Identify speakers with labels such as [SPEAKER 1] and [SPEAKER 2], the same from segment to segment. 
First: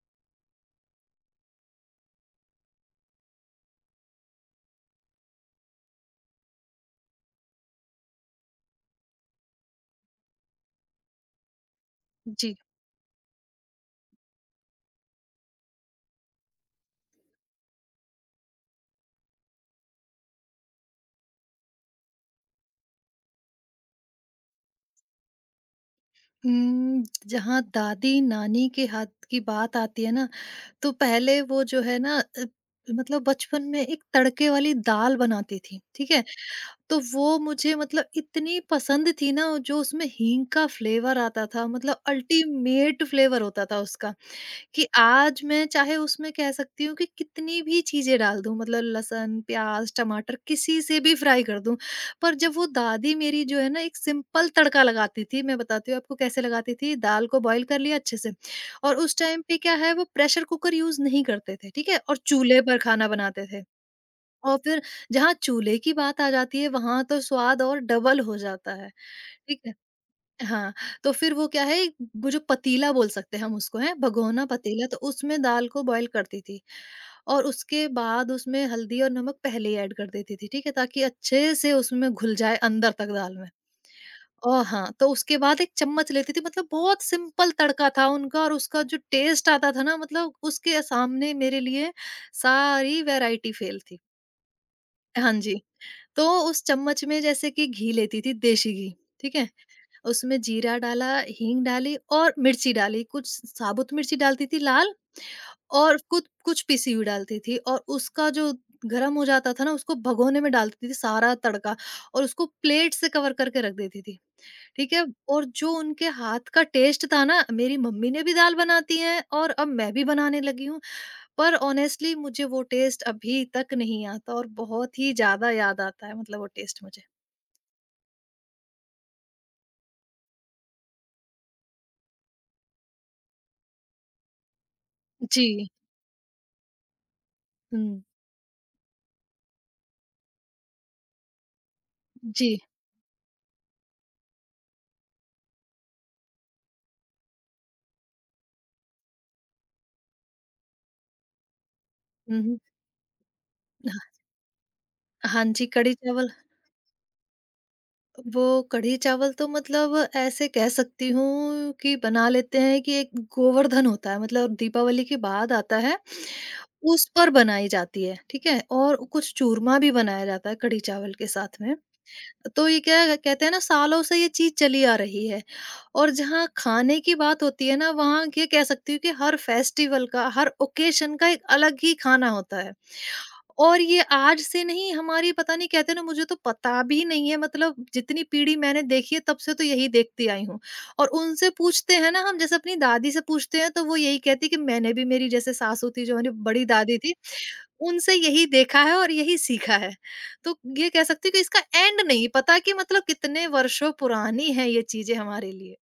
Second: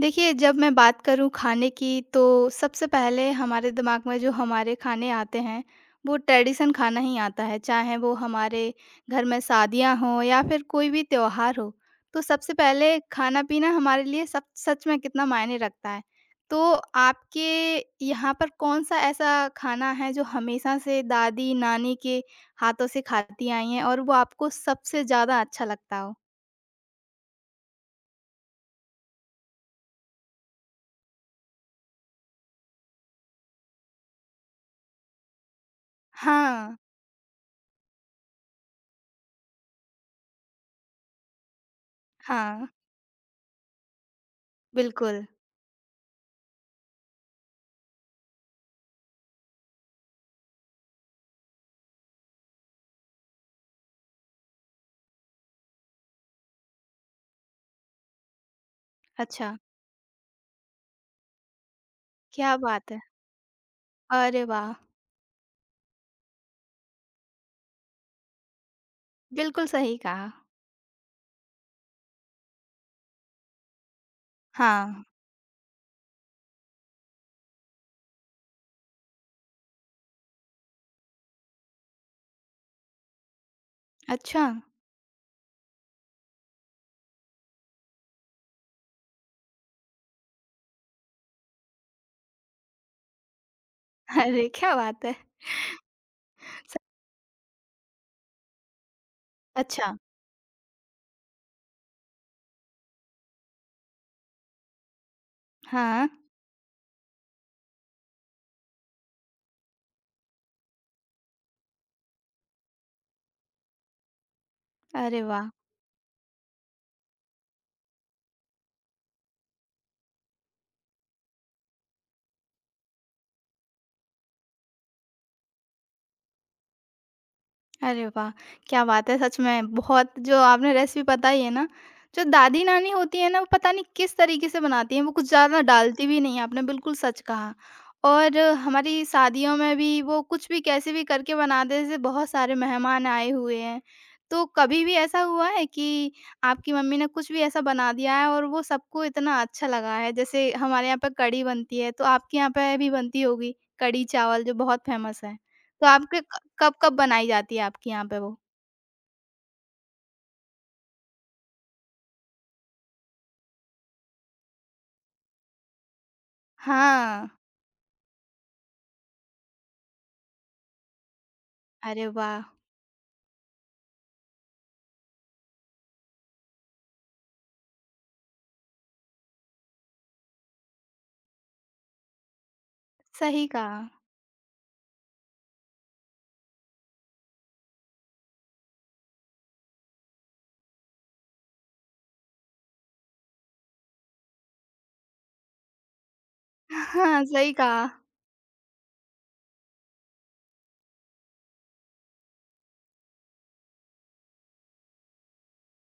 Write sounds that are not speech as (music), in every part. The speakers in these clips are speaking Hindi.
[SPEAKER 1] देखिए, जब मैं बात करूँ खाने की तो सबसे पहले हमारे दिमाग में जो हमारे खाने आते हैं, वो ट्रेडिशन खाना ही आता है। चाहे वो हमारे घर में शादियाँ हों या फिर कोई भी त्योहार हो, तो सबसे
[SPEAKER 2] जी।
[SPEAKER 1] पहले खाना-पीना हमारे लिए सब सच में कितना मायने रखता है। तो आपके यहाँ पर कौन-सा ऐसा खाना है जो हमेशा से दादी, नानी के हाथों से खाती आई हैं और वो आपको सबसे ज़्यादा अच्छा लगता हो?
[SPEAKER 2] उम, जहाँ दादी-नानी के हाथ की बात आती है ना, तो पहले वो जो है ना मतलब बचपन में एक तड़के वाली दाल बनाती थीं, ठीक है?
[SPEAKER 1] हाँ,
[SPEAKER 2] तो वो मुझे मतलब इतनी पसंद थी ना, जो उसमें हींग का फ्लेवर आता था, मतलब
[SPEAKER 1] हाँ,
[SPEAKER 2] अल्टीमेट फ्लेवर होता था उसका। कि
[SPEAKER 1] बिल्कुल।
[SPEAKER 2] आज मैं चाहे उसमें कह सकती हूँ कि कितनी भी चीज़ें डाल दूँ मतलब लहसुन, प्याज़, टमाटर किसी से भी फ्राई कर दूँ। पर जब वो दादी मेरी जो है ना एक सिंपल तड़का लगाती थी, मैं बताती हूँ आपको कैसे लगाती थी, दाल को बॉयल कर लिया अच्छे से और उस टाइम
[SPEAKER 1] अच्छा।
[SPEAKER 2] पे क्या है वो प्रेशर कुकर यूज़ नहीं करते थे, ठीक है? और
[SPEAKER 1] क्या
[SPEAKER 2] चूल्हे पर
[SPEAKER 1] बात है!
[SPEAKER 2] खाना बनाते थे।
[SPEAKER 1] अरे
[SPEAKER 2] और
[SPEAKER 1] वाह!
[SPEAKER 2] फिर जहाँ चूल्हे की बात आ जाती है, वहाँ तो स्वाद और डबल हो जाता है, ठीक
[SPEAKER 1] बिल्कुल
[SPEAKER 2] है?
[SPEAKER 1] सही कहा।
[SPEAKER 2] हाँ, तो फिर वो क्या है, वो जो पतीला बोल सकते हैं हम उसको हैं, भगोना पतीला, तो
[SPEAKER 1] हाँ,
[SPEAKER 2] उसमें दाल को बॉयल करती थी। और उसके बाद उसमें हल्दी और नमक पहले ही ऐड कर देती थी, ठीक है? ताकि अच्छे से उसमें घुल जाए अंदर तक दाल में।
[SPEAKER 1] अच्छा,
[SPEAKER 2] ओह! हाँ, तो उसके बाद एक चम्मच लेती थी, मतलब बहुत सिंपल तड़का था उनका, और उसका जो टेस्ट आता था ना, मतलब उसके सामने मेरे लिए सारी वैरायटी फेल थी।
[SPEAKER 1] (laughs) अरे क्या बात है!
[SPEAKER 2] हाँ जी, तो उस
[SPEAKER 1] स
[SPEAKER 2] चम्मच में जैसे कि घी लेती थी, देशी घी, ठीक है?
[SPEAKER 1] अच्छा,
[SPEAKER 2] उसमें जीरा डाला, हींग डाली और मिर्ची डाली, कुछ साबुत मिर्ची डालती थी लाल, और
[SPEAKER 1] हाँ,
[SPEAKER 2] कुछ कुछ पिसी हुई डालती थी, और उसका जो गरम हो जाता था ना, उसको भगोने में डालती थी सारा तड़का, और उसको प्लेट से कवर करके रख देती थी, ठीक है?
[SPEAKER 1] अरे
[SPEAKER 2] और
[SPEAKER 1] वाह!
[SPEAKER 2] जो उनके हाथ का टेस्ट था ना, मेरी मम्मी ने भी दाल बनाती हैं और अब मैं भी बनाने लगी हूँ, पर ऑनेस्टली मुझे वो टेस्ट अभी तक नहीं आता, और बहुत ही ज़्यादा याद आता है, मतलब वो टेस्ट मुझे।
[SPEAKER 1] अरे वाह! क्या बात है सच में बहुत जो आपने रेसिपी बताई है ना, जो दादी-नानी होती है ना, वो पता नहीं किस तरीके से बनाती हैं, वो कुछ
[SPEAKER 2] जी।
[SPEAKER 1] ज़्यादा डालती भी नहीं है, आपने बिल्कुल सच कहा।
[SPEAKER 2] हुँ।
[SPEAKER 1] और हमारी शादियों में भी वो कुछ भी कैसे भी करके बना दे जैसे बहुत सारे
[SPEAKER 2] जी।
[SPEAKER 1] मेहमान आए हुए हैं, तो कभी भी ऐसा हुआ है कि आपकी मम्मी ने कुछ भी ऐसा बना दिया है और वो सबको इतना अच्छा लगा है? जैसे हमारे यहाँ पे कढ़ी बनती है, तो आपके
[SPEAKER 2] हुँ,
[SPEAKER 1] यहाँ
[SPEAKER 2] हुँ।
[SPEAKER 1] पे भी बनती होगी, कढ़ी चावल जो बहुत फेमस है।
[SPEAKER 2] हाँ जी,
[SPEAKER 1] तो
[SPEAKER 2] कढ़ी
[SPEAKER 1] आपके
[SPEAKER 2] चावल।
[SPEAKER 1] क कब-कब बनाई जाती है आपके यहाँ पे वो?
[SPEAKER 2] वो कढ़ी चावल तो मतलब ऐसे कह सकती हूँ कि बना लेते हैं कि एक गोवर्धन होता है, मतलब दीपावली के बाद आता है, उस
[SPEAKER 1] हाँ।
[SPEAKER 2] पर बनाई जाती है, ठीक है? और कुछ चूरमा भी बनाया जाता है कढ़ी चावल के साथ में।
[SPEAKER 1] अरे वाह!
[SPEAKER 2] तो ये क्या है, कहते हैं ना, सालों से ये चीज़ चली आ रही है। और जहाँ खाने की बात होती है ना, वहाँ ये कह सकती हूँ कि हर फेस्टिवल का, हर ओकेशन का एक अलग ही खाना होता है।
[SPEAKER 1] सही कहा।
[SPEAKER 2] और ये आज से नहीं, हमारी पता नहीं, कहते हैं ना, मुझे तो पता भी नहीं है, मतलब जितनी पीढ़ी मैंने देखी है तब से तो यही देखती आई हूँ। और उनसे पूछते हैं ना हम, जैसे अपनी दादी से पूछते हैं, तो वो यही कहती है कि मैंने भी, मेरी जैसे सासू थी जो मेरी बड़ी दादी थी,
[SPEAKER 1] हाँ, सही कहा।
[SPEAKER 2] उनसे यही देखा है और यही सीखा है। तो ये कह सकती हूँ कि इसका एंड नहीं पता कि मतलब कितने वर्षों पुरानी है ये चीज़ें हमारे लिए।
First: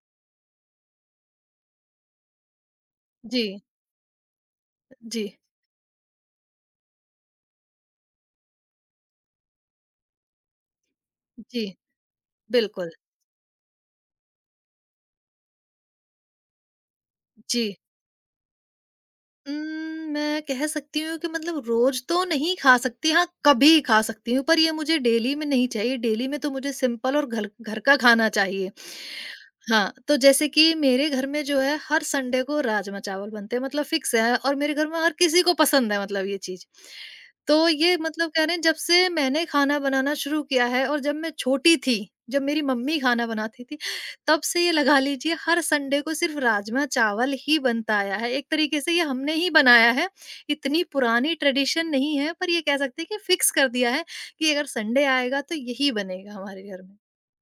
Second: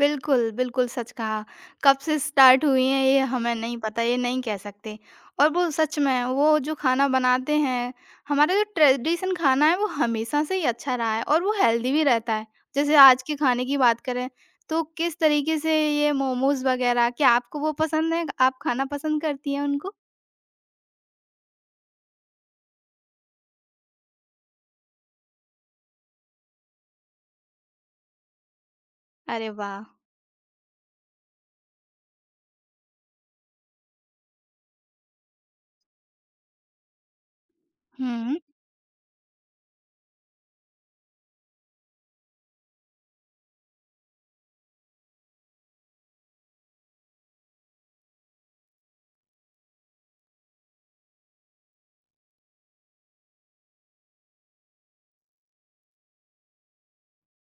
[SPEAKER 1] बिल्कुल, बिल्कुल सच कहा। कब से स्टार्ट हुई हैं ये हमें
[SPEAKER 2] जी,
[SPEAKER 1] नहीं पता, ये नहीं कह सकते।
[SPEAKER 2] जी,
[SPEAKER 1] और वो सच में वो जो खाना बनाते हैं, हमारा जो ट्रेडिशन खाना है वो हमेशा से ही अच्छा रहा है और वो
[SPEAKER 2] जी,
[SPEAKER 1] हेल्दी भी रहता है।
[SPEAKER 2] बिल्कुल।
[SPEAKER 1] जैसे आज के खाने की बात करें, तो किस तरीके से ये मोमोज़ वगैरह, क्या आपको
[SPEAKER 2] जी।
[SPEAKER 1] वो पसंद है? आप खाना पसंद करती हैं उनको?
[SPEAKER 2] मैं कह सकती हूँ कि मतलब रोज़ तो नहीं खा सकती, हाँ, कभी खा सकती हूँ, पर ये मुझे डेली में नहीं चाहिए। डेली में तो मुझे सिंपल और घर घर का खाना चाहिए।
[SPEAKER 1] अरे वाह!
[SPEAKER 2] हाँ, तो जैसे कि मेरे घर में जो है, हर संडे को राजमा-चावल बनते हैं, मतलब फ़िक्स है, और मेरे घर में हर किसी को पसंद है मतलब ये चीज़। तो ये मतलब
[SPEAKER 1] हुँ।
[SPEAKER 2] कह रहे हैं, जब से मैंने खाना बनाना शुरू किया है, और जब मैं छोटी थी, जब मेरी मम्मी खाना बनाती थी, तब से ये लगा लीजिए हर संडे को सिर्फ राजमा-चावल ही बनता आया है। एक तरीके से ये हमने ही बनाया है, इतनी पुरानी ट्रेडिशन नहीं है, पर ये कह सकते हैं कि फिक्स कर दिया है कि अगर संडे आएगा तो यही बनेगा हमारे घर में।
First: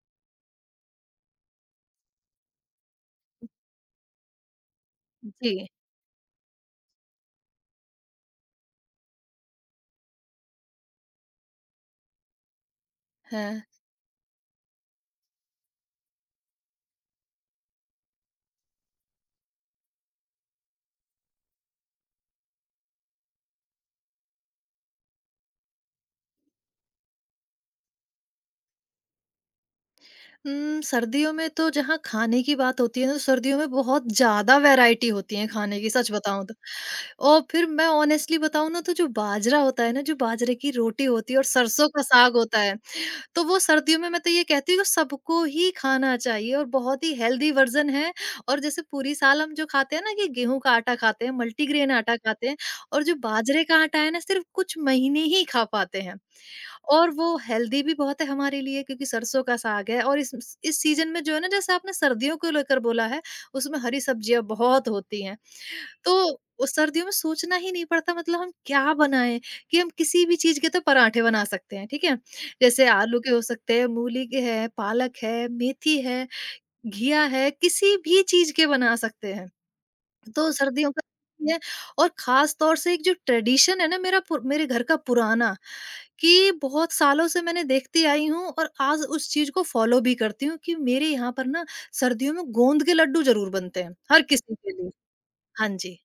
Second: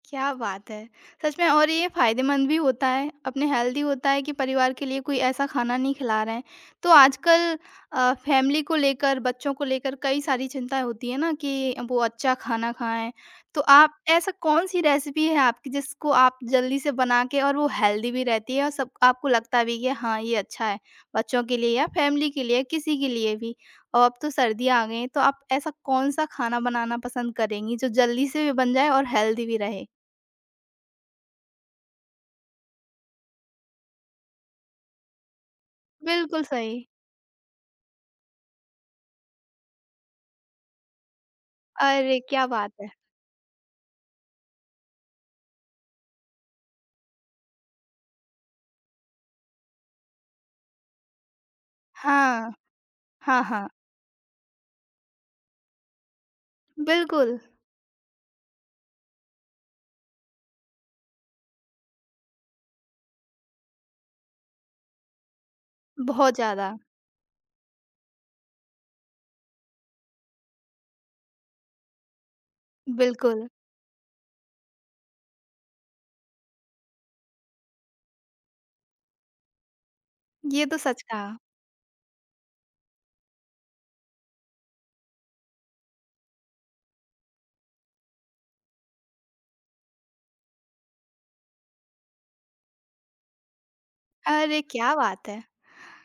[SPEAKER 1] क्या बात है! सच में और ये फ़ायदेमंद भी होता है, अपने हेल्दी होता है कि परिवार के लिए कोई ऐसा
[SPEAKER 2] जी,
[SPEAKER 1] खाना नहीं खिला रहे हैं। तो आजकल फैमिली को लेकर, बच्चों को लेकर कई सारी चिंताएँ होती हैं ना कि वो अच्छा खाना खाएँ। तो
[SPEAKER 2] हाँ।
[SPEAKER 1] आप ऐसा कौन-सी रेसिपी है आपकी जिसको आप जल्दी से बना के और वो हेल्दी भी रहती है और सब आपको लगता भी है कि हाँ, ये अच्छा है, बच्चों के लिए या फैमिली के लिए, किसी के लिए भी। और अब तो सर्दियाँ आ गई हैं, तो आप ऐसा कौन-सा खाना बनाना पसंद करेंगी जो जल्दी से भी बन जाए और हेल्दी भी रहे?
[SPEAKER 2] सर्दियों में तो जहाँ खाने की बात होती है ना, तो सर्दियों में बहुत ज़्यादा वैराइटी होती है खाने की, सच
[SPEAKER 1] बिल्कुल
[SPEAKER 2] बताऊँ तो।
[SPEAKER 1] सही।
[SPEAKER 2] और फिर मैं ऑनेस्टली बताऊँ ना, तो जो बाजरा होता है ना, जो बाजरे की रोटी होती है और सरसों का
[SPEAKER 1] अरे
[SPEAKER 2] साग
[SPEAKER 1] क्या
[SPEAKER 2] होता
[SPEAKER 1] बात
[SPEAKER 2] है,
[SPEAKER 1] है!
[SPEAKER 2] तो वो सर्दियों में मैं तो ये कहती हूँ कि सबको ही खाना चाहिए, और बहुत ही हेल्दी वर्जन है। और जैसे पूरी साल हम जो खाते हैं ना, कि गेहूं का आटा खाते हैं, मल्टीग्रेन आटा खाते
[SPEAKER 1] हाँ,
[SPEAKER 2] हैं, और जो
[SPEAKER 1] हाँ,
[SPEAKER 2] बाजरे
[SPEAKER 1] हाँ।
[SPEAKER 2] का आटा है ना, सिर्फ कुछ महीने ही खा पाते हैं। और वो
[SPEAKER 1] बिल्कुल,
[SPEAKER 2] हेल्दी भी बहुत है हमारे लिए, क्योंकि सरसों का साग है, और इस सीजन में जो है ना, जैसे आपने सर्दियों को लेकर बोला है, उसमें हरी सब्जियां बहुत होती हैं। तो
[SPEAKER 1] बहुत
[SPEAKER 2] वो
[SPEAKER 1] ज़्यादा,
[SPEAKER 2] सर्दियों में सोचना ही नहीं पड़ता मतलब हम क्या बनाएं, कि हम किसी भी चीज के तो पराठे बना सकते हैं, ठीक है? जैसे आलू के हो
[SPEAKER 1] बिल्कुल,
[SPEAKER 2] सकते हैं, मूली के है, पालक है, मेथी है, घिया है, किसी भी चीज के बना सकते हैं। तो
[SPEAKER 1] ये तो
[SPEAKER 2] सर्दियों का
[SPEAKER 1] सच कहा।
[SPEAKER 2] ये है। और खास तौर से एक जो ट्रेडिशन है ना, मेरा मेरे घर का पुराना, कि बहुत सालों से मैंने देखती आई हूँ और आज उस चीज को फॉलो भी करती हूँ, कि मेरे यहाँ पर ना सर्दियों में गोंद के लड्डू जरूर बनते हैं हर किसी
[SPEAKER 1] अरे
[SPEAKER 2] के लिए।
[SPEAKER 1] क्या बात है!
[SPEAKER 2] हाँ जी।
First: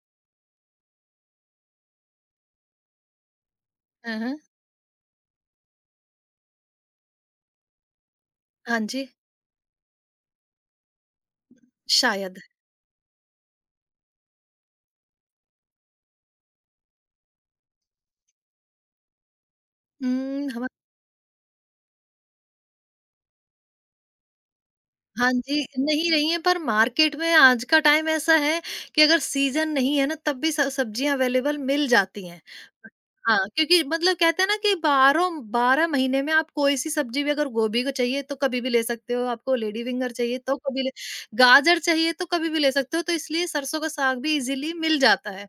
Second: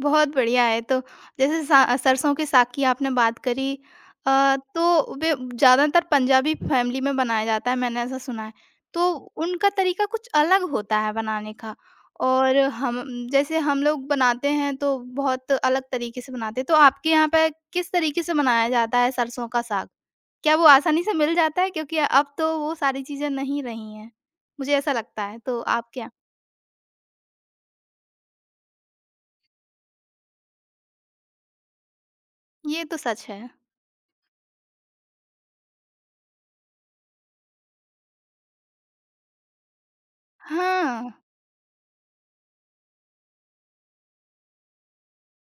[SPEAKER 1] बहुत बढ़िया है तो जैसे सा सरसों के साग की आपने बात करी
[SPEAKER 2] हाँ, हाँ।
[SPEAKER 1] तो वे ज़्यादातर पंजाबी फैमिली में बनाया जाता है, मैंने ऐसा सुना है।
[SPEAKER 2] हाँ जी।
[SPEAKER 1] तो उनका तरीका कुछ अलग होता है बनाने का
[SPEAKER 2] शायद।
[SPEAKER 1] और हम जैसे हम लोग बनाते हैं तो बहुत अलग तरीके से बनाते हैं। तो आपके यहाँ पे किस तरीके से बनाया जाता है सरसों का साग? क्या वो
[SPEAKER 2] हमा
[SPEAKER 1] आसानी से मिल जाता है? क्योंकि अब तो वो सारी चीज़ें नहीं रही हैं। मुझे ऐसा लगता
[SPEAKER 2] हाँ
[SPEAKER 1] है, तो
[SPEAKER 2] जी,
[SPEAKER 1] आप क्या
[SPEAKER 2] नहीं रही हैं, पर मार्केट में आज का टाइम ऐसा है कि अगर सीज़न नहीं है ना, तब भी स सब्जियाँ अवेलेबल मिल जाती हैं।
[SPEAKER 1] ये तो सच
[SPEAKER 2] हाँ,
[SPEAKER 1] है।
[SPEAKER 2] क्योंकि मतलब कहते हैं ना कि बारो 12 महीने में आप कोई-सी सब्जी भी, अगर गोभी को चाहिए तो कभी भी ले सकते हो, आपको लेडी फिंगर चाहिए तो कभी ले,
[SPEAKER 1] हाँ,
[SPEAKER 2] गाजर चाहिए तो कभी भी ले सकते हो, तो इसलिए सरसों का साग भी इज़िली मिल जाता है।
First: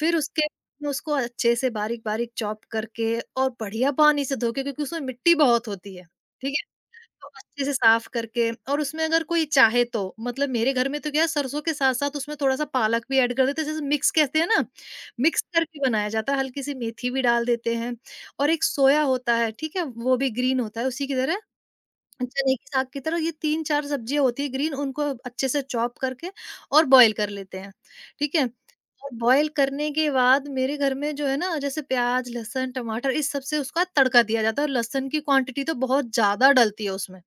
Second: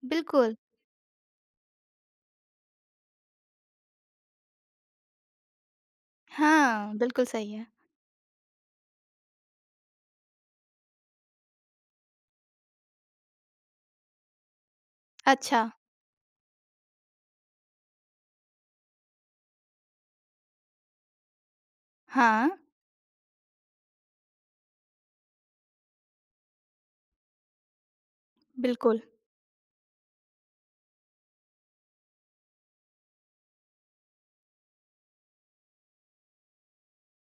[SPEAKER 2] फिर उसके,
[SPEAKER 1] बिल्कुल।
[SPEAKER 2] उसको अच्छे से बारीक-बारीक चॉप करके और बढ़िया पानी से धो के, क्योंकि उसमें मिट्टी बहुत होती है, ठीक है?
[SPEAKER 1] हाँ, बिल्कुल
[SPEAKER 2] तो
[SPEAKER 1] सही
[SPEAKER 2] अच्छे
[SPEAKER 1] है।
[SPEAKER 2] से साफ करके, और उसमें अगर कोई चाहे तो, मतलब मेरे घर में तो क्या है, सरसों के साथ साथ उसमें थोड़ा सा पालक भी ऐड कर देते हैं, जैसे मिक्स कहते हैं ना, मिक्स
[SPEAKER 1] अच्छा,
[SPEAKER 2] करके बनाया जाता है, हल्की सी मेथी भी डाल देते हैं। और एक सोया होता है, ठीक है? वो भी ग्रीन होता है उसी की तरह,
[SPEAKER 1] हाँ,
[SPEAKER 2] चने की साग की तरह। ये तीन चार सब्जियां होती है ग्रीन, उनको अच्छे से चॉप करके, और बॉईल कर लेते हैं, ठीक है?
[SPEAKER 1] बिल्कुल।
[SPEAKER 2] और बॉईल करने के बाद मेरे घर में जो है ना, जैसे प्याज, लहसुन, टमाटर, इस सब से उसका तड़का दिया जाता है, और लहसुन की क्वांटिटी तो बहुत ज्यादा डलती है उसमें।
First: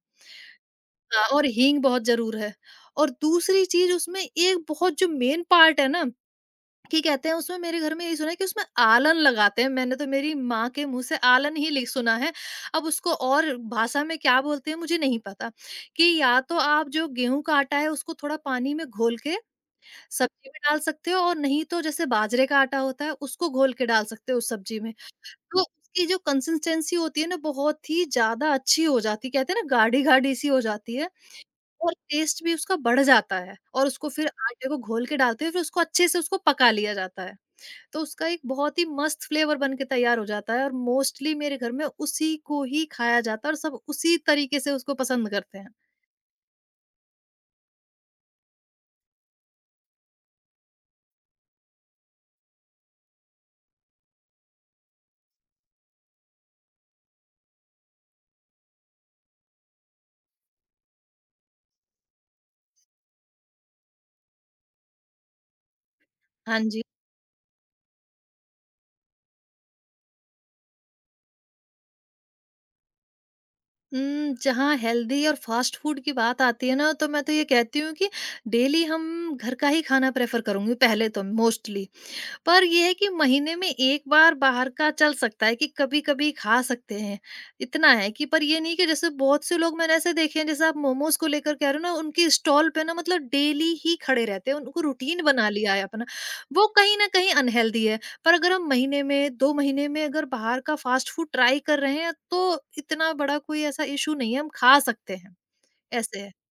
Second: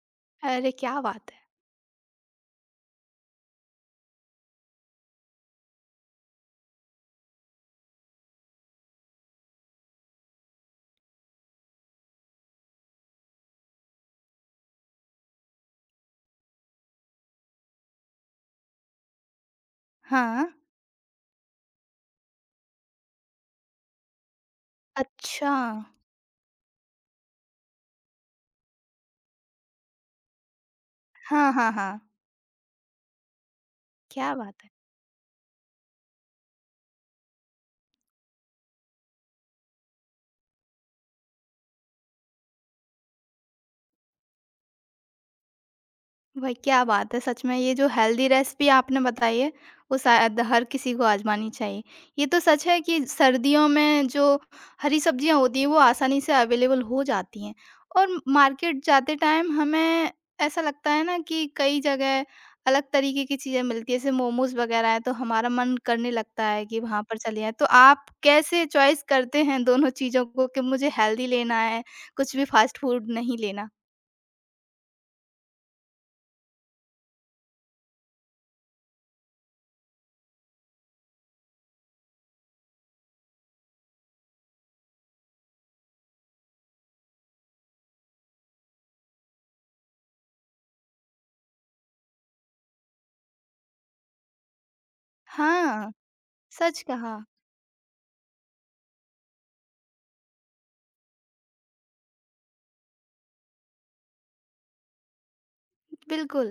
[SPEAKER 1] अरे, क्या
[SPEAKER 2] हाँ,
[SPEAKER 1] बात है!
[SPEAKER 2] और हींग बहुत ज़रूर है। और दूसरी चीज़ उसमें एक बहुत जो मेन पार्ट है ना, कि कहते हैं उसमें, मेरे घर में यही सुना है, कि उसमें आलन लगाते हैं। मैंने तो मेरी माँ के मुँह से आलन ही लि सुना है। अब उसको और भाषा में क्या बोलते हैं मुझे नहीं पता, कि या तो आप जो गेहूँ का आटा है उसको थोड़ा पानी में घोल के
[SPEAKER 1] हाँ,
[SPEAKER 2] सब्ज़ी में डाल सकते हो, और नहीं तो जैसे बाजरे का आटा होता है उसको घोल के डाल सकते हो उस सब्ज़ी में।
[SPEAKER 1] अच्छा।
[SPEAKER 2] तो उसकी जो कंसिस्टेंसी होती है ना, बहुत ही ज़्यादा अच्छी हो जाती है। कहते हैं ना, गाढ़ी-गाढ़ी सी हो जाती है।
[SPEAKER 1] हाँ, हाँ,
[SPEAKER 2] और
[SPEAKER 1] हाँ।
[SPEAKER 2] टेस्ट भी उसका बढ़ जाता है, और उसको फिर
[SPEAKER 1] क्या बात
[SPEAKER 2] आटे
[SPEAKER 1] है!
[SPEAKER 2] को घोल के डालते हैं, फिर उसको अच्छे से उसको पका लिया जाता है। तो उसका एक बहुत ही मस्त फ्लेवर बन के तैयार हो जाता है, और मोस्टली मेरे घर में उसी को ही खाया जाता है, और सब उसी तरीके से उसको पसंद करते हैं।
[SPEAKER 1] भाई क्या बात है सच में ये जो हेल्दी रेसिपी आपने बताई है वो शायद हर किसी को आजमानी चाहिए, ये तो सच है कि सर्दियों में जो हरी सब्जियां होती हैं वो आसानी से अवेलेबल हो जाती हैं। और मार्केट जाते टाइम हमें ऐसा लगता है ना कि कई जगह अलग तरीके की चीजें मिलती है जैसे मोमोज वगैरह है तो हमारा मन करने लगता
[SPEAKER 2] हाँ
[SPEAKER 1] है कि
[SPEAKER 2] जी।
[SPEAKER 1] वहां पर चले जाएं। तो आप कैसे चॉइस करते हैं दोनों चीजों को कि मुझे हेल्दी लेना है, कुछ भी फास्ट फूड नहीं लेना।
[SPEAKER 2] जहाँ हेल्दी और फास्ट फूड की बात आती है ना, तो मैं तो ये कहती हूँ कि डेली हम घर का ही खाना प्रेफ़र करूँगी पहले तो, मोस्टली। पर ये है कि महीने में 1 बार बाहर का चल सकता है, कि कभी-कभी खा सकते हैं, इतना है। कि पर ये नहीं कि, जैसे बहुत से लोग मैंने ऐसे देखे हैं, जैसे आप मोमोज़ को लेकर कह रहे हो ना, उनकी स्टॉल पे ना मतलब डेली ही खड़े रहते हैं, उनको रूटीन बना लिया है
[SPEAKER 1] हाँ,
[SPEAKER 2] अपना। वो
[SPEAKER 1] सच
[SPEAKER 2] कहीं न
[SPEAKER 1] कहा।
[SPEAKER 2] कहीं अनहेल्दी है, पर अगर हम महीने में, 2 महीने में अगर बाहर का फास्ट फूड ट्राई कर रहे हैं, तो इतना बड़ा कोई ऐसा इश्यू नहीं है, हम खा सकते हैं, ऐसे है।
[SPEAKER 1] बिल्कुल,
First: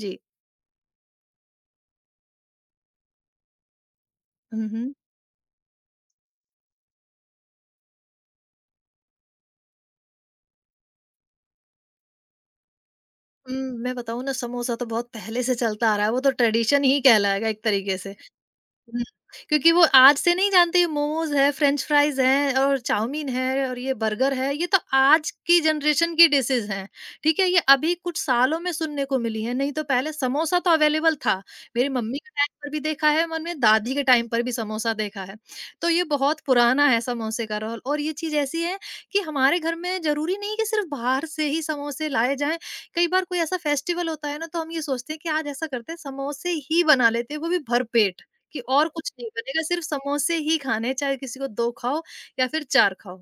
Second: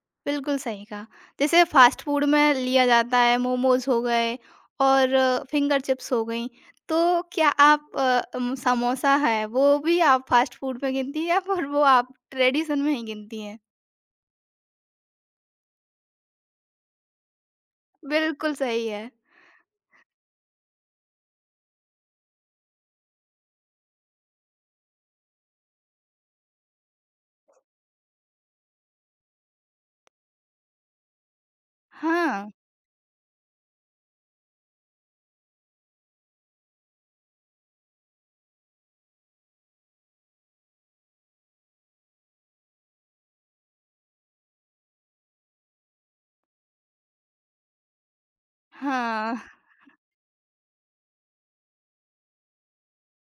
[SPEAKER 2] जी।
[SPEAKER 1] बिल्कुल सही कहा। जैसे फ़ास्ट फ़ूड में लिया जाता है मोमोज़ हो गए
[SPEAKER 2] हुँ, हुँ।
[SPEAKER 1] और फ़िंगर चिप्स हो गईं, तो क्या आप समोसा है वो भी आप फ़ास्ट फ़ूड में गिनती हैं (laughs) या फिर वो आप ट्रेडिशन में ही गिनती
[SPEAKER 2] उम,
[SPEAKER 1] हैं?
[SPEAKER 2] मैं बताऊँ ना, समोसा तो बहुत पहले से चलता आ रहा है, वो तो ट्रेडिशन ही कहलाएगा एक तरीके से।
[SPEAKER 1] बिल्कुल सही है।
[SPEAKER 2] हुँ, क्योंकि वो आज से नहीं जानते ये मोमोज़ है, फ्रेंच फ्राइज़ हैं और चाउमीन है और ये बर्गर है, ये तो आज की जनरेशन की डिशेज़ हैं, ठीक है? ये अभी कुछ सालों में सुनने को मिली हैं, नहीं तो पहले समोसा तो अवेलेबल था। मेरी मम्मी के
[SPEAKER 1] हाँ,
[SPEAKER 2] टाइम पर भी देखा है, मैंने दादी के टाइम पर भी समोसा देखा है। तो ये बहुत पुराना है समोसे का रोल, और ये चीज़ ऐसी है कि हमारे घर में ज़रूरी नहीं कि सिर्फ़ बाहर से ही समोसे लाए जाएँ। कई बार कोई ऐसा फेस्टिवल होता है ना, तो हम ये सोचते हैं कि आज ऐसा करते हैं, समोसे ही बना लेते हैं, वो भी भरपेट। कि और कुछ नहीं
[SPEAKER 1] हाँ,
[SPEAKER 2] बनेगा, सिर्फ समोसे ही खाने हैं, चाहे किसी को 2 खाओ या फिर 4 खाओ।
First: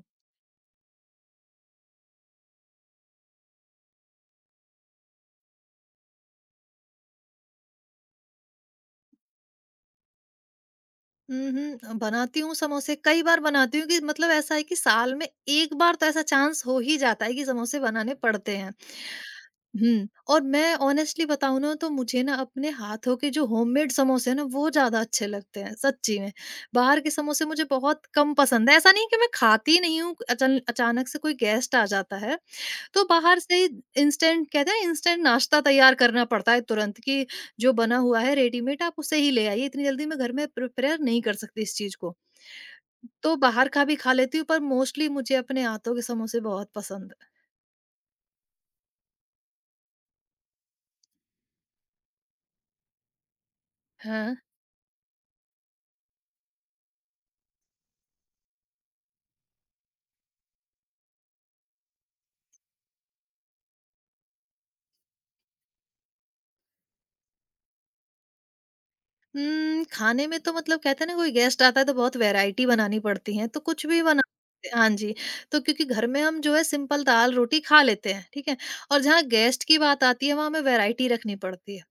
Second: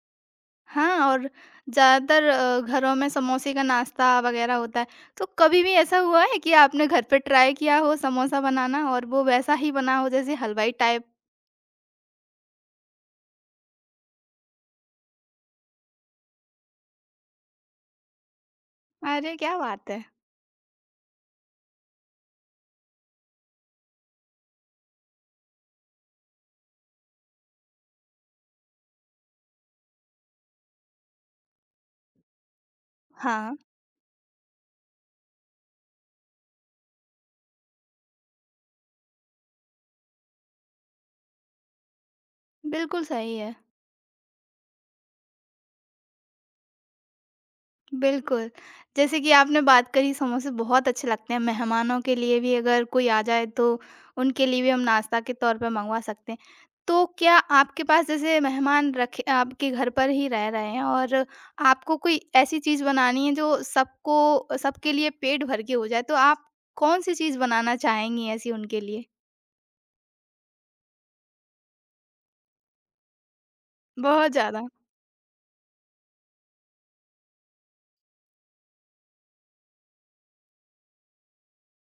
[SPEAKER 1] हाँ और ज़्यादातर घरों में समोसे का नाश्ता वग़ैरह होता है। तो कभी भी ऐसा हुआ है कि आपने घर पे ट्राई किया हो समोसा बनाना और वो वैसा ही बना हो जैसे हलवाई टाइप?
[SPEAKER 2] हुँ, हुँ, बनाती हूँ समोसे, कई बार बनाती हूँ कि मतलब ऐसा है कि साल में 1 बार तो ऐसा चांस हो ही जाता है कि समोसे बनाने पड़ते हैं।
[SPEAKER 1] अरे, क्या बात है!
[SPEAKER 2] हुँ, और मैं ऑनेस्टली बताऊँ ना, तो मुझे ना अपने हाथों के जो होममेड समोसे हैं ना वो ज़्यादा अच्छे लगते हैं, सच्ची में। बाहर के समोसे मुझे बहुत कम पसंद है, ऐसा नहीं है कि मैं खाती नहीं हूँ, अचल अचानक से कोई गेस्ट आ जाता है। तो बाहर
[SPEAKER 1] हाँ।
[SPEAKER 2] से इंस्टेंट कहते हैं, इंस्टेंट नाश्ता तैयार करना पड़ता है तुरंत, कि जो बना हुआ है रेडीमेड आप उसे ही ले आइए, इतनी जल्दी मैं घर में प्रिपेयर नहीं कर सकती इस चीज को।
[SPEAKER 1] बिल्कुल
[SPEAKER 2] तो
[SPEAKER 1] सही है,
[SPEAKER 2] बाहर का भी खा लेती हूँ, पर मोस्टली मुझे अपने हाथों के समोसे बहुत पसंद है।
[SPEAKER 1] बिल्कुल। जैसे कि आपने बात करी समोसे बहुत अच्छे लगते हैं, मेहमानों के लिए भी अगर कोई आ जाए तो
[SPEAKER 2] हाँ।
[SPEAKER 1] उनके लिए भी हम नाश्ता के तौर पे मँगवा सकते हैं। तो क्या आपके पास जैसे मेहमान रखे आपके घर पर ही रह रहे हैं और आपको कोई ऐसी चीज़ बनानी है जो सबको सबके लिए पेट भर के हो जाए, तो आप कौन-सी चीज़ बनाना चाहेंगी ऐसी उनके लिए?
[SPEAKER 2] खाने में तो मतलब कहते हैं ना, कोई गेस्ट आता है तो बहुत वैरायटी बनानी पड़ती है, तो कुछ भी बना।
[SPEAKER 1] बहुत ज़्यादा।
[SPEAKER 2] हाँ जी। तो क्योंकि घर में हम जो है सिंपल दाल रोटी खा लेते हैं, ठीक है। और जहाँ गेस्ट की बात आती है, वहां हमें वैरायटी रखनी पड़ती है।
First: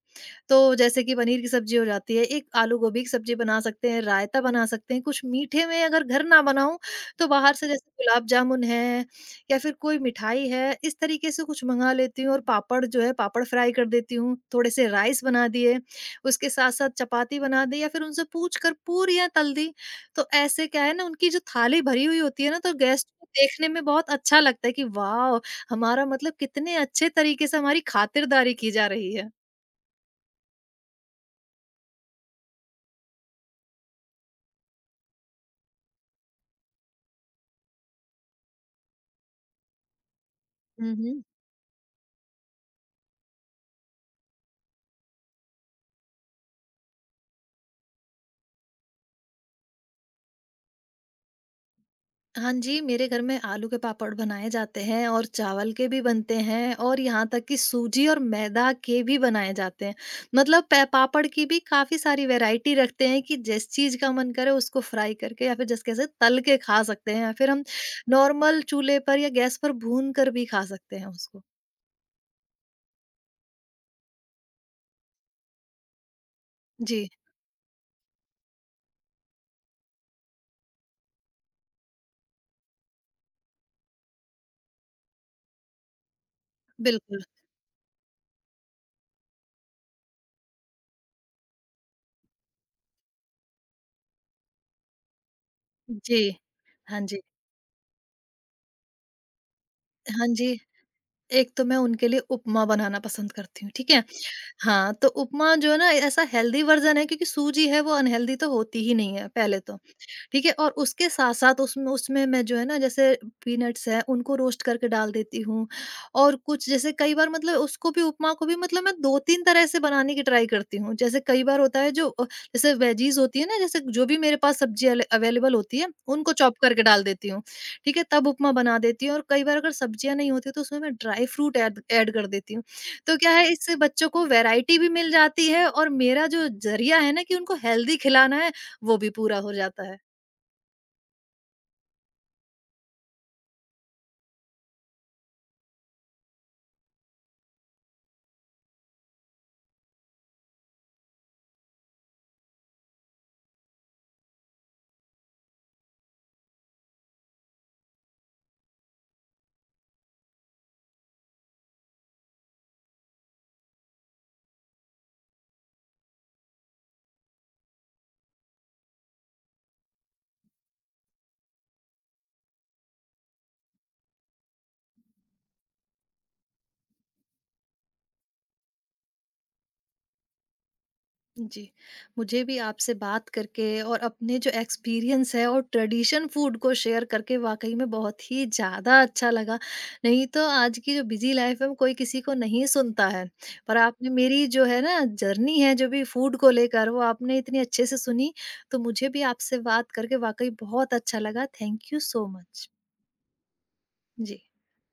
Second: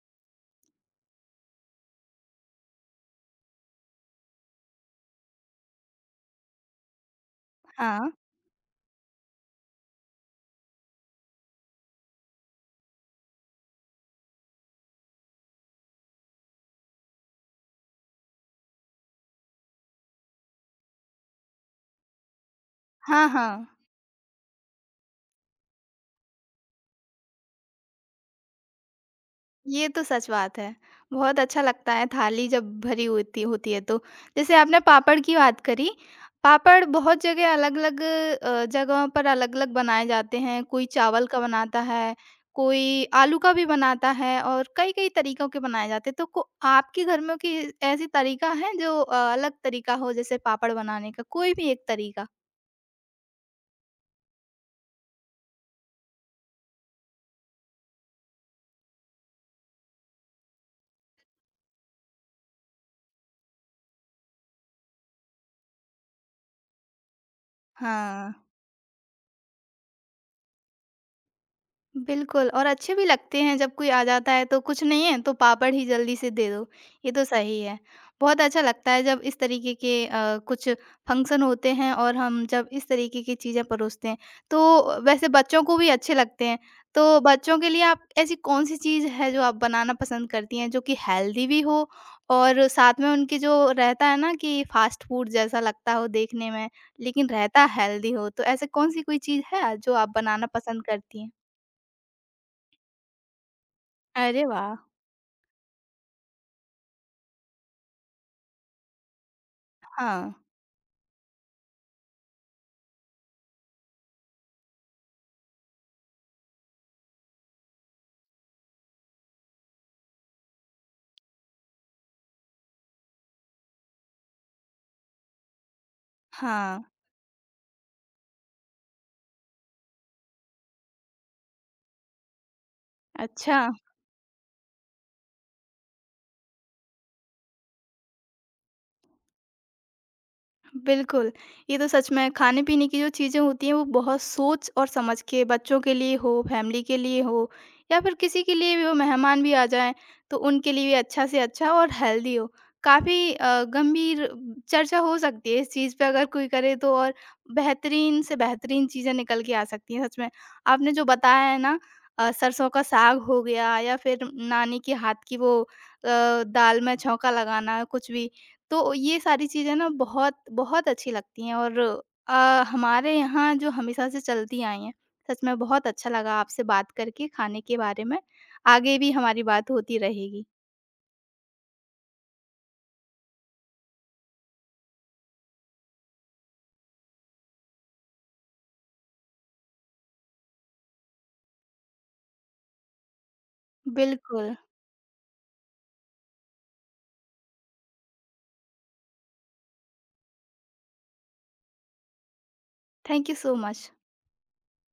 [SPEAKER 2] तो जैसे कि पनीर की सब्जी हो जाती है, एक आलू गोभी की सब्जी बना सकते हैं, रायता बना सकते हैं, कुछ मीठे में अगर घर ना बनाऊँ, तो बाहर से जैसे
[SPEAKER 1] हाँ।
[SPEAKER 2] गुलाब जामुन है या फिर कोई मिठाई है, इस तरीके से कुछ मँगा लेती हूँ। और पापड़ जो है, पापड़ फ्राई कर देती हूँ, थोड़े से राइस बना दिए, उसके साथ-साथ चपाती बना दी, या फिर उनसे पूछ कर पूरियाँ तल दी। तो ऐसे क्या है ना, उनकी जो थाली भरी हुई होती है ना, तो गेस्ट
[SPEAKER 1] हाँ,
[SPEAKER 2] को
[SPEAKER 1] हाँ।
[SPEAKER 2] देखने में बहुत अच्छा लगता है कि वाओ! हमारा मतलब कितने अच्छे तरीके से हमारी खातिरदारी की जा रही है।
[SPEAKER 1] ये तो सच बात है। बहुत अच्छा लगता है थाली जब भरी होती होती है तो। जैसे आपने पापड़ की बात करी, पापड़ बहुत जगह अलग-अलग जगहों पर अलग-अलग बनाए जाते हैं। कोई
[SPEAKER 2] हुँ, हुँ।
[SPEAKER 1] चावल का बनाता है, कोई आलू का भी बनाता है और कई-कई तरीकों के बनाए जाते हैं। तो को आपके घर में कोई ऐसी तरीका है जो अलग तरीका हो जैसे पापड़ बनाने का? कोई भी एक तरीका?
[SPEAKER 2] हाँ जी, मेरे घर में आलू के पापड़ बनाए जाते हैं, और चावल के भी बनते हैं, और यहाँ तक कि सूजी और मैदा के भी बनाए जाते हैं। मतलब पै पापड़ की भी काफ़ी सारी वैराइटी रखते हैं कि जिस चीज़ का मन करे उसको फ्राई करके, या फिर जिस कैसे तल के खा सकते हैं, या फिर हम
[SPEAKER 1] हाँ।
[SPEAKER 2] नॉर्मल चूल्हे पर या गैस पर भून कर भी खा सकते हैं उसको।
[SPEAKER 1] बिल्कुल और अच्छे भी लगते हैं जब कोई आ जाता है तो कुछ नहीं है तो पापड़ ही जल्दी से दे दो,
[SPEAKER 2] जी,
[SPEAKER 1] ये तो सही है। बहुत अच्छा लगता है जब इस तरीके के कुछ फंक्शन होते हैं और हम जब इस तरीके की चीज़ें परोसते हैं, तो वैसे बच्चों को भी अच्छे लगते हैं। तो
[SPEAKER 2] बिल्कुल।
[SPEAKER 1] बच्चों के लिए आप ऐसी कौन-सी चीज़ है जो आप बनाना पसंद करती हैं जो कि हेल्दी भी हो और साथ में उनके जो रहता है ना कि फ़ास्ट फ़ूड जैसा लगता हो
[SPEAKER 2] जी।
[SPEAKER 1] देखने में,
[SPEAKER 2] हाँ जी।
[SPEAKER 1] लेकिन रहता हेल्दी हो, तो ऐसे कौन-सी कोई चीज़ है जो आप
[SPEAKER 2] हाँ
[SPEAKER 1] बनाना
[SPEAKER 2] जी।
[SPEAKER 1] पसंद करती हैं?
[SPEAKER 2] एक तो मैं उनके लिए उपमा बनाना पसंद करती हूँ, ठीक है?
[SPEAKER 1] अरे वाह!
[SPEAKER 2] हाँ, तो उपमा जो है ना, ऐसा हेल्दी वर्ज़न है, क्योंकि सूजी है वो अनहेल्दी तो होती ही नहीं है पहले तो।
[SPEAKER 1] हाँ,
[SPEAKER 2] ठीक है? और उसके साथ-साथ उसमें उसमें मैं जो है ना, जैसे पीनट्स हैं उनको रोस्ट करके डाल देती हूँ। और कुछ जैसे कई बार मतलब उसको भी, उपमा को भी मतलब, मैं 2-3 तरह से बनाने की ट्राई करती हूँ। जैसे कई बार होता है जो जैसे वेजीज़ होती है ना, जैसे जो भी मेरे पास सब्ज़ी अल अवेलेबल होती है, उनको चॉप
[SPEAKER 1] हाँ।
[SPEAKER 2] करके डाल देती हूँ। ठीक है? तब उपमा बना देती हूँ। और कई बार अगर सब्ज़ियाँ नहीं होती तो उसमें मैं ड्राई फ्रूट ऐड ऐड कर देती हूँ। तो क्या है,
[SPEAKER 1] अच्छा।
[SPEAKER 2] इससे बच्चों को वैरायटी भी मिल जाती है, और मेरा जो ज़रिया है ना कि उनको हेल्दी खिलाना है, वो भी पूरा हो जाता है।
[SPEAKER 1] बिल्कुल, ये तो सच में खाने-पीने की जो चीज़ें होती हैं वो बहुत सोच और समझ के बच्चों के लिए हो, फैमिली के लिए हो या फिर किसी के लिए भी हो मेहमान भी आ जाएँ, तो उनके लिए भी अच्छा से अच्छा और हेल्दी हो। काफ़ी गंभीर चर्चा हो सकती है इस चीज़ पे अगर कोई करे तो और बेहतरीन से बेहतरीन चीज़ें निकल के आ सकती हैं सच में। आपने जो बताया है ना सरसों का साग हो गया या फिर नानी के हाथ की वो दाल में छौंका लगाना कुछ भी, तो ये सारी चीज़ें ना बहुत, बहुत अच्छी लगती हैं और अ, हमारे यहाँ जो हमेशा से चलती आई हैं। सच में बहुत अच्छा लगा आपसे बात करके खाने के बारे में। आगे भी हमारी बात होती रहेगी।
[SPEAKER 2] जी, मुझे भी आपसे बात करके और अपने जो एक्सपीरियंस है और ट्रेडिशन फूड को शेयर करके वाक़ई में बहुत ही ज़्यादा अच्छा लगा। नहीं तो आज की जो बिज़ी लाइफ़ है, वो कोई किसी को नहीं सुनता है। पर आपने मेरी
[SPEAKER 1] बिल्कुल।
[SPEAKER 2] जो है ना जर्नी है जो भी फूड को लेकर, वो आपने इतनी अच्छे से सुनी, तो मुझे भी आपसे बात करके वाक़ई बहुत अच्छा लगा। Thank you so much.
[SPEAKER 1] Thank you so much.
[SPEAKER 2] Ji.